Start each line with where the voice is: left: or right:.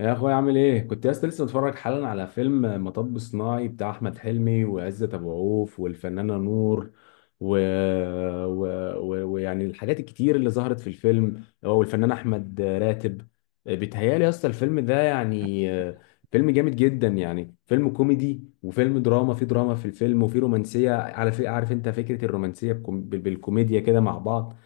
left: يا اخويا عامل ايه؟ كنت لسه متفرج حالا على فيلم مطب صناعي بتاع احمد حلمي وعزت ابو عوف والفنانه نور و... و... و... ويعني الحاجات الكتير اللي ظهرت في الفيلم هو والفنان احمد راتب. بيتهيالي يا اسطى الفيلم ده يعني فيلم جامد جدا، يعني فيلم كوميدي وفيلم دراما، في دراما في الفيلم وفي رومانسيه عارف انت فكره الرومانسيه بالكوميديا كده مع بعض.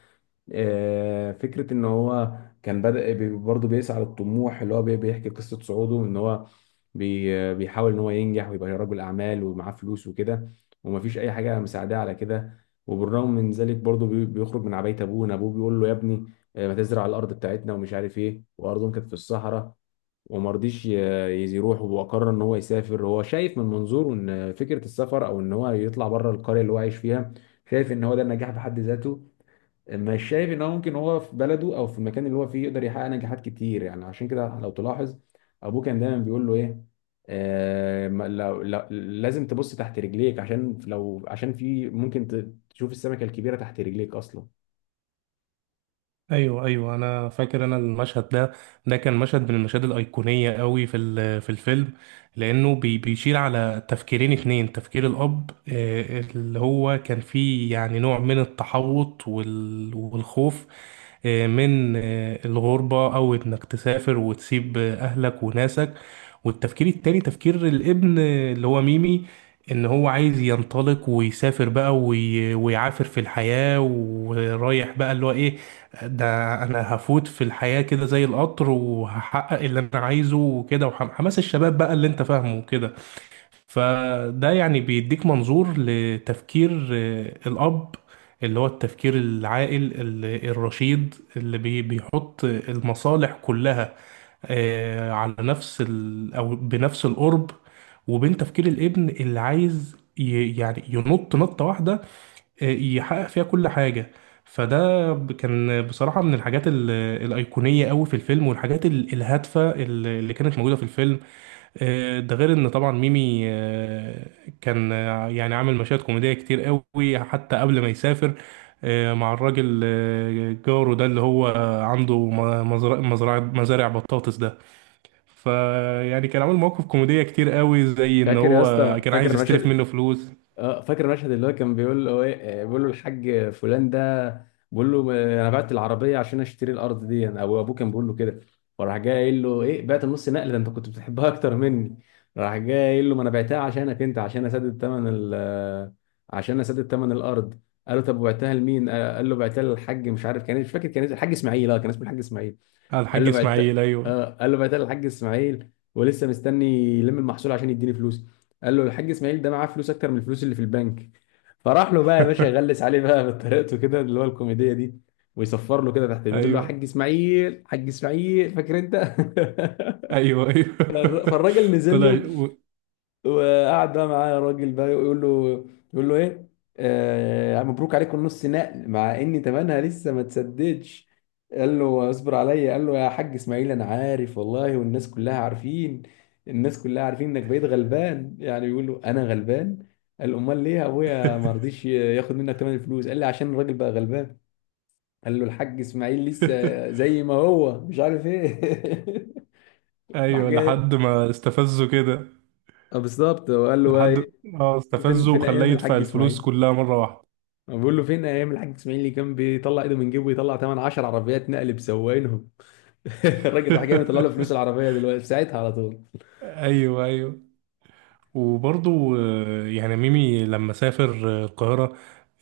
left: فكرة ان هو كان بدأ برضه بيسعى للطموح، اللي هو بيحكي قصة صعوده، ان هو بيحاول ان هو ينجح ويبقى رجل اعمال ومعاه فلوس وكده، ومفيش اي حاجة مساعداه على كده. وبالرغم من ذلك برضه بيخرج من عباية ابوه، ان ابوه بيقول له يا ابني ما تزرع الارض بتاعتنا ومش عارف ايه، وارضهم كانت في الصحراء. وما رضيش يروح، وقرر ان هو يسافر. هو شايف من منظوره ان فكرة السفر او ان هو يطلع بره القرية اللي هو عايش فيها، شايف ان هو ده النجاح بحد ذاته. مش شايف ان هو ممكن هو في بلده او في المكان اللي هو فيه يقدر يحقق نجاحات كتير. يعني عشان كده لو تلاحظ ابوه كان دايما بيقول له ايه؟ آه، لازم تبص تحت رجليك، عشان لو عشان في ممكن تشوف السمكة الكبيرة تحت رجليك اصلا.
right: ايوه، ايوه، انا فاكر المشهد ده كان مشهد من المشاهد الايقونيه قوي في الفيلم، لانه بيشير على تفكيرين اتنين: تفكير الاب، اللي هو كان فيه يعني نوع من التحوط والخوف من الغربه، او انك تسافر وتسيب اهلك وناسك. والتفكير التاني تفكير الابن، اللي هو ميمي، ان هو عايز ينطلق ويسافر بقى ويعافر في الحياة، ورايح بقى اللي هو ايه، ده انا هفوت في الحياة كده زي القطر، وهحقق اللي انا عايزه وكده، وحماس الشباب بقى اللي انت فاهمه كده. فده يعني بيديك منظور لتفكير الأب، اللي هو التفكير العاقل، الرشيد، اللي بيحط المصالح كلها على نفس ال أو بنفس القرب، وبين تفكير الابن اللي عايز يعني ينط نطة واحدة يحقق فيها كل حاجة. فده كان بصراحة من الحاجات الأيقونية قوي في الفيلم، والحاجات الهادفة اللي كانت موجودة في الفيلم. ده غير ان طبعا ميمي كان يعني عامل مشاهد كوميديه كتير قوي حتى قبل ما يسافر، مع الراجل جاره ده اللي هو عنده م- مزرعه مزرعه مزارع بطاطس ده. فيعني كان عامل مواقف كوميديه كتير قوي، زي ان
left: فاكر يا
right: هو
left: اسطى؟
right: كان
left: فاكر
right: عايز يستلف
left: المشهد؟
right: منه فلوس
left: اه فاكر المشهد اللي هو كان بيقول له ايه، آه، بيقول له الحاج فلان ده، بيقول له آه، انا بعت العربيه عشان اشتري الارض دي، انا او ابوه كان بيقول له كده، وراح جاي قايل له ايه؟ بعت النص نقل ده؟ انت كنت بتحبها اكتر مني. راح جاي قايل له ما انا بعتها عشانك انت، عشان اسدد ثمن ال آه، عشان اسدد ثمن الارض. قال له طب وبعتها لمين؟ آه، قال له بعتها للحاج مش عارف، كان مش فاكر كان اسمه، الحاج اسماعيل، اه كان اسمه الحاج اسماعيل.
right: على
left: قال
right: الحاج
left: له
right: اسماعيل.
left: بعت،
right: ايوه.
left: اه قال له بعتها الحاج اسماعيل ولسه مستني يلم المحصول عشان يديني فلوس. قال له الحاج اسماعيل ده معاه فلوس اكتر من الفلوس اللي في البنك. فراح له بقى يا باشا يغلس عليه بقى بطريقته كده اللي هو الكوميديه دي، ويصفر له كده تحت البيت يقول له يا
right: ايوه،
left: حاج اسماعيل، حاج اسماعيل، فاكر انت؟
right: ايوه، ايوه.
left: فالراجل نزل
right: طلع
left: له،
right: و-
left: وقعد بقى معاه الراجل بقى يقول له، يقول له ايه، آه، يعني مبروك عليكم نص نقل، مع ان تمنها لسه ما تسددش. قال له اصبر عليا، قال له يا حاج اسماعيل انا عارف والله، والناس كلها عارفين، الناس كلها عارفين انك بقيت غلبان. يعني بيقول له انا غلبان. قال امال ليه يا ابويا ما رضيش ياخد منك تمن الفلوس؟ قال لي عشان الراجل بقى غلبان. قال له الحاج اسماعيل لسه زي ما هو مش عارف ايه. راح
right: ايوه،
left: جاي
right: لحد ما استفزه كده.
left: آه، بالظبط، وقال له بقى
right: لحد،
left: ايه؟
right: اه
left: فين
right: استفزه،
left: فين
right: وخلاه
left: ايام
right: يدفع
left: الحاج
right: الفلوس
left: اسماعيل؟
right: كلها مرة واحدة.
left: بقول له فين ايام الحاج اسماعيل اللي كان بيطلع ايده من جيبه ويطلع ثمن 10 عربيات نقل بسواقينهم؟ الراجل راح جاي مطلع له فلوس العربيه دلوقتي ساعتها على طول.
right: ايوه، ايوه. وبرضو يعني ميمي لما سافر القاهرة،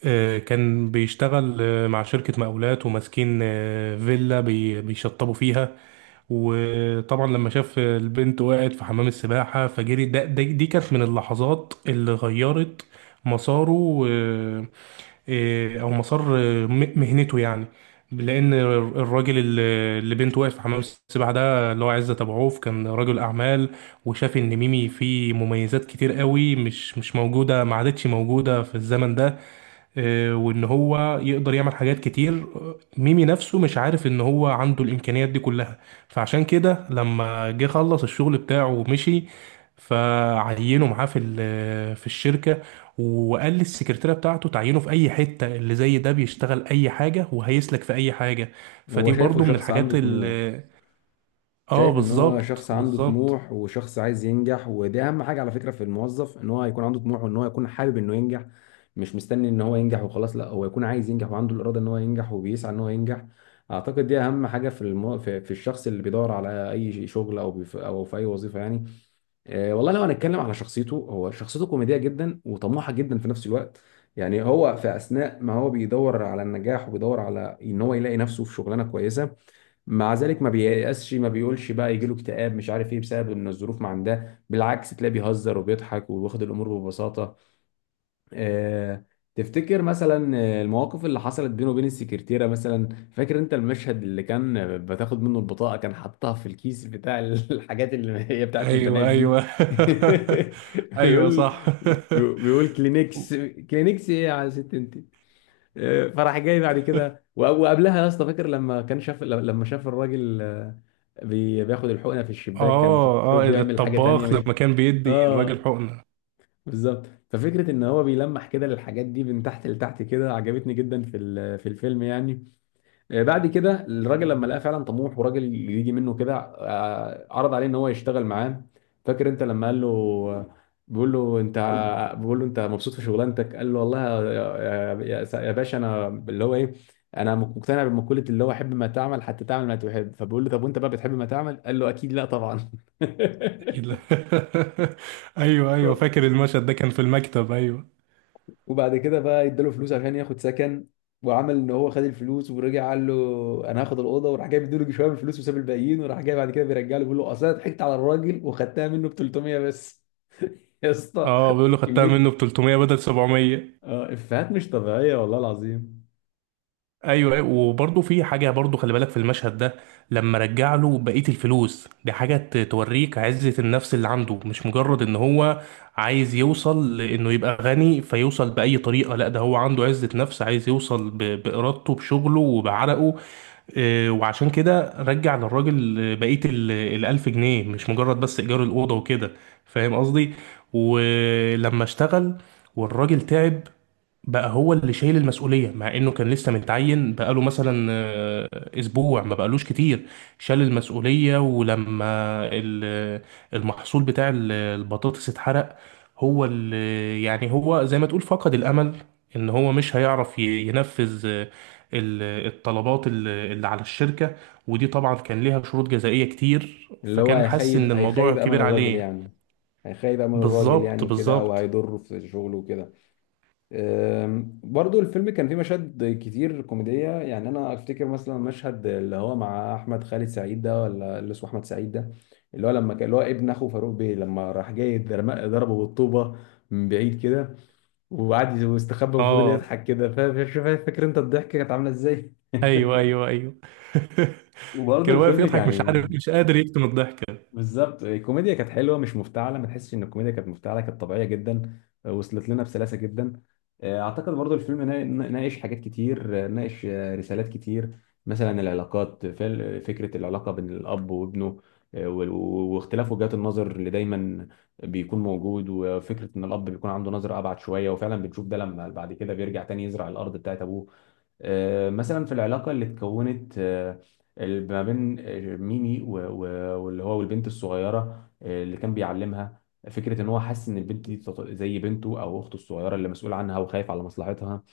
right: كان بيشتغل مع شركة مقاولات، وماسكين فيلا بيشطبوا فيها. وطبعا لما شاف البنت وقعت في حمام السباحة فجري دي كانت من اللحظات اللي غيرت مساره، او مسار مهنته يعني. لان الراجل اللي بنته وقف في حمام السباحه ده، اللي هو عزت ابو عوف، كان رجل اعمال، وشاف ان ميمي فيه مميزات كتير قوي مش موجوده، ما عادتش موجوده في الزمن ده، وان هو يقدر يعمل حاجات كتير. ميمي نفسه مش عارف ان هو عنده الامكانيات دي كلها. فعشان كده لما جه خلص الشغل بتاعه ومشي، فعينه معاه في الشركه، وقال للسكرتيره بتاعته تعينه في اي حته، اللي زي ده بيشتغل اي حاجه وهيسلك في اي حاجه.
left: هو
right: فدي
left: شايفه
right: برضو من
left: شخص عنده
right: الحاجات
left: طموح،
right: اللي… اه،
left: شايف ان هو
right: بالظبط،
left: شخص عنده
right: بالظبط.
left: طموح وشخص عايز ينجح، ودي اهم حاجه على فكره في الموظف، ان هو يكون عنده طموح وان هو يكون حابب انه ينجح. مش مستني ان هو ينجح وخلاص، لا، هو يكون عايز ينجح وعنده الاراده ان هو ينجح وبيسعى ان هو ينجح. اعتقد دي اهم حاجه في الشخص اللي بيدور على اي شغل او في اي وظيفه يعني. آه، والله لو هنتكلم على شخصيته، هو شخصيته كوميدية جدا وطموحة جدا في نفس الوقت. يعني هو في أثناء ما هو بيدور على النجاح وبيدور على إن هو يلاقي نفسه في شغلانة كويسة، مع ذلك ما بييأسش، ما بيقولش بقى يجيله اكتئاب مش عارف إيه بسبب إن الظروف ما عندها. بالعكس، تلاقيه بيهزر وبيضحك وبياخد الأمور ببساطة. آه، تفتكر مثلا المواقف اللي حصلت بينه وبين السكرتيرة مثلا؟ فاكر انت المشهد اللي كان بتاخد منه البطاقة، كان حاطها في الكيس بتاع الحاجات اللي هي بتاعت البنات
right: ايوه،
left: دي
right: ايوه. ايوه،
left: بيقول،
right: صح.
left: بيقول كلينكس. كلينكس ايه يا ست انت؟ فراح جاي بعد كده وقبلها يا اسطى فاكر لما كان شاف، لما شاف الراجل آه، بياخد الحقنة في الشباك، كان فكره
right: اه، اه،
left: بيعمل حاجة تانية
right: الطباخ
left: مش،
right: لما كان بيدي
left: اه
right: الراجل حقنة.
left: بالظبط. ففكره ان هو بيلمح كده للحاجات دي من تحت لتحت، كده عجبتني جدا في الفيلم يعني. بعد كده الراجل لما لقاه فعلا طموح وراجل يجي منه كده، آه، عرض عليه ان هو يشتغل معاه. فاكر انت لما قال له، بيقول له انت، بيقول له انت مبسوط في شغلانتك؟ قال له والله يا باشا انا اللي هو ايه، انا مقتنع بمقوله اللي هو حب ما تعمل حتى تعمل ما تحب. فبيقول له طب وانت بقى بتحب ما تعمل؟ قال له اكيد لا طبعا.
right: اكيد لا. ايوه، ايوه، فاكر المشهد ده، كان في المكتب، ايوه.
left: وبعد كده بقى اداله فلوس عشان ياخد سكن، وعمل ان هو خد الفلوس ورجع قال له انا هاخد الاوضه، وراح جاي بيديله شويه من الفلوس وساب الباقيين، وراح جاي بعد كده بيرجع له بيقول له اصل انا ضحكت على الراجل وخدتها منه ب 300 بس. يا اسطى
right: اه، بيقول له خدتها منه
left: كميه
right: ب 300 بدل 700.
left: افيهات مش طبيعيه والله العظيم.
right: ايوه، أيوة، وبرضه في حاجه، برضه خلي بالك في المشهد ده. لما رجع له بقيه الفلوس، دي حاجه توريك عزه النفس اللي عنده، مش مجرد ان هو عايز يوصل لانه يبقى غني فيوصل باي طريقه. لا، ده هو عنده عزه نفس، عايز يوصل بارادته، بشغله، وبعرقه. وعشان كده رجع للراجل بقية الألف جنيه، مش مجرد بس إيجار الأوضة وكده. فاهم قصدي؟ ولما اشتغل والراجل تعب، بقى هو اللي شايل المسؤولية، مع انه كان لسه متعين بقاله مثلا اسبوع، ما بقالوش كتير. شال المسؤولية، ولما ال- المحصول بتاع البطاطس اتحرق، هو اللي يعني هو زي ما تقول فقد الامل ان هو مش هيعرف ينفذ الطلبات اللي على الشركة. ودي طبعا كان ليها شروط جزائية كتير،
left: اللي هو
right: فكان حاسس ان الموضوع
left: هيخيب امل
right: كبير
left: الراجل
right: عليه.
left: يعني، هيخيب امل الراجل
right: بالظبط،
left: يعني وكده، او
right: بالظبط.
left: هيضره في شغله وكده. برضو الفيلم كان فيه مشاهد كتير كوميدية، يعني أنا أفتكر مثلا مشهد اللي هو مع أحمد خالد سعيد ده، ولا اللي اسمه أحمد سعيد ده، اللي هو لما كان اللي هو ابن أخو فاروق بيه لما راح جاي ضربه بالطوبة من بعيد كده، وقعد يستخبى وفضل
right: اه،
left: يضحك كده، شوف فاكر أنت الضحكة كانت عاملة إزاي؟
right: ايوه، ايوه، ايوه.
left: وبرضو
right: كان واقف
left: الفيلم
right: يضحك، مش
left: يعني
right: عارف، مش قادر يكتم الضحكه.
left: بالظبط الكوميديا كانت حلوه مش مفتعله، ما تحسش ان الكوميديا كانت مفتعله، كانت طبيعيه جدا. آه، وصلت لنا بسلاسه جدا. اعتقد برضو الفيلم ناقش حاجات كتير، آه، ناقش آه، رسالات كتير. مثلا العلاقات، فكره العلاقه بين الاب وابنه واختلاف وجهات النظر اللي دايما بيكون موجود، وفكره ان الاب بيكون عنده نظره ابعد شويه، وفعلا بنشوف ده لما بعد كده بيرجع تاني يزرع الارض بتاعت ابوه. مثلا في العلاقة اللي اتكونت، آه، ما بين آه، ميمي واللي هو والبنت الصغيرة آه، اللي كان بيعلمها، فكرة ان هو حاسس ان البنت دي زي بنته او اخته الصغيرة اللي مسؤول عنها وخايف على مصلحتها.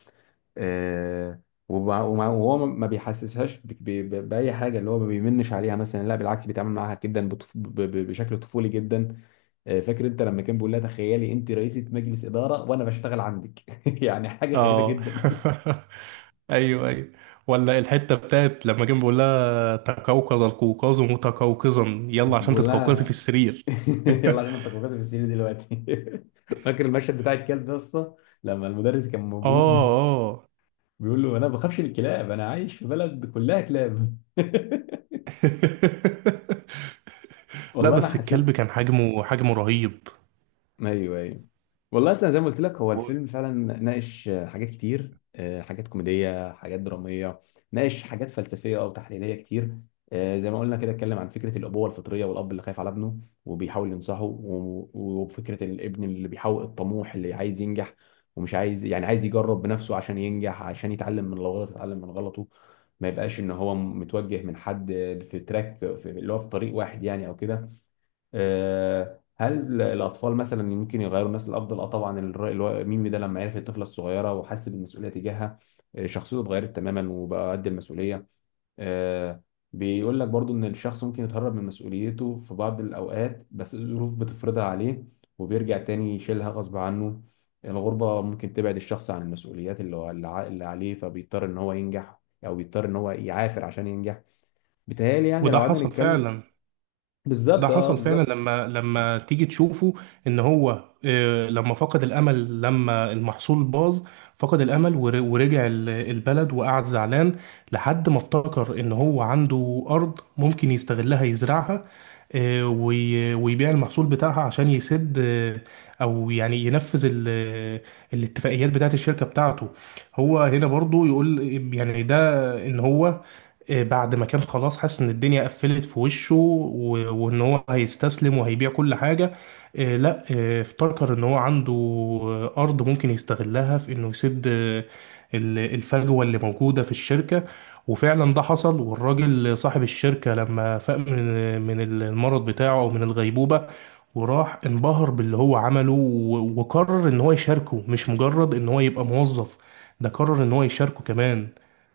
left: آه، وهو ما بيحسسهاش بأي حاجة، اللي هو ما بيمنش عليها مثلا، لا، بالعكس، بيتعامل معاها جدا بشكل طفولي جدا. آه، فاكر انت لما كان بيقول لها تخيلي انت رئيسة مجلس إدارة وانا بشتغل عندك؟ يعني حاجة غريبة
right: اه.
left: جدا.
right: ايوه، ايوه. ولا الحته بتاعت لما كان بيقول لها تقوقظ القوقاز متقوقظا، يلا عشان
left: بقول
right: تتقوقظي في
left: لها
right: السرير.
left: يلا عشان انت كوكاز في السرير دلوقتي. فاكر المشهد بتاع الكلب ده يا اسطى؟ لما المدرس كان
right: اه،
left: موجود
right: اه.
left: بيقول له انا ما بخافش من الكلاب، انا عايش في بلد كلها كلاب.
right: لا،
left: والله انا
right: بس الكلب
left: حسيت.
right: كان حجمه، حجمه رهيب.
left: ايوه ايوه. والله اصلا زي ما قلت لك هو
right: و-
left: الفيلم فعلا ناقش آه، حاجات كتير، آه، حاجات كوميديه، حاجات دراميه، ناقش حاجات فلسفيه او تحليليه كتير. آه، زي ما قلنا كده اتكلم عن فكره الابوه الفطريه، والاب اللي خايف على ابنه وبيحاول ينصحه، وفكره الابن اللي بيحاول الطموح اللي عايز ينجح، ومش عايز، يعني عايز يجرب بنفسه عشان ينجح، عشان يتعلم من غلطه، يتعلم من غلطه، ما يبقاش ان هو متوجه من حد، في تراك في اللي هو في طريق واحد يعني او كده. آه، هل الاطفال مثلا ممكن يغيروا الناس للافضل؟ اه طبعا، ميمي ده لما عرف الطفله الصغيره وحس بالمسؤوليه تجاهها، آه، شخصيته اتغيرت تماما وبقى قد المسؤوليه. آه، بيقول لك برضو ان الشخص ممكن يتهرب من مسؤوليته في بعض الاوقات، بس الظروف بتفرضها عليه وبيرجع تاني يشيلها غصب عنه. الغربه ممكن تبعد الشخص عن المسؤوليات اللي عليه، فبيضطر ان هو ينجح، او بيضطر ان هو يعافر عشان ينجح. بيتهيألي يعني لو
right: وده
left: قعدنا
right: حصل
left: نتكلم،
right: فعلا. ده
left: بالظبط، اه
right: حصل فعلا،
left: بالظبط
right: لما تيجي تشوفه ان هو لما فقد الامل، لما المحصول باظ، فقد الامل ورجع البلد وقعد زعلان، لحد ما افتكر ان هو عنده ارض ممكن يستغلها يزرعها، ويبيع المحصول بتاعها عشان يسد او يعني ينفذ الاتفاقيات بتاعت الشركة بتاعته. هو هنا برضو يقول يعني ده ان هو بعد ما كان خلاص حاسس ان الدنيا قفلت في وشه، وان هو هيستسلم وهيبيع كل حاجة، لا، افتكر ان هو عنده ارض ممكن يستغلها في انه يسد الفجوة اللي موجودة في الشركة. وفعلا ده حصل، والراجل صاحب الشركة لما فاق من المرض بتاعه او من الغيبوبة، وراح انبهر باللي هو عمله، وقرر ان هو يشاركه، مش مجرد ان هو يبقى موظف، ده قرر ان هو يشاركه كمان.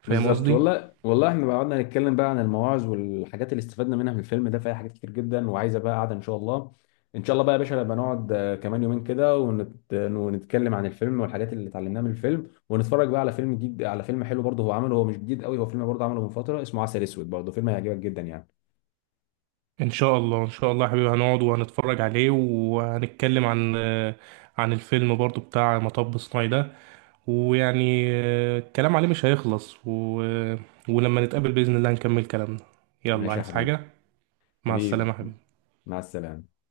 right: فاهم
left: بالظبط،
right: قصدي؟
left: والله والله احنا بقى قعدنا نتكلم بقى عن المواعظ والحاجات اللي استفدنا منها من الفيلم ده، فيها حاجات كتير جدا، وعايزه بقى قعده ان شاء الله. ان شاء الله بقى يا باشا نبقى نقعد آه، كمان يومين كده ونتكلم عن الفيلم والحاجات اللي اتعلمناها من الفيلم، ونتفرج بقى على فيلم جديد، على فيلم حلو برضه هو عمله، هو مش جديد قوي، هو فيلم برضه عمله من فتره، اسمه عسل اسود، برضه فيلم هيعجبك جدا يعني.
right: ان شاء الله، ان شاء الله يا حبيبي، هنقعد وهنتفرج عليه، وهنتكلم عن عن الفيلم برضو بتاع مطب صناعي ده. ويعني الكلام عليه مش هيخلص ولما نتقابل بإذن الله نكمل كلامنا. يلا،
left: ماشي يا
right: عايز
left: حبيبي.
right: حاجة؟ مع السلامة
left: حبيبي،
right: يا حبيبي.
left: مع السلامه.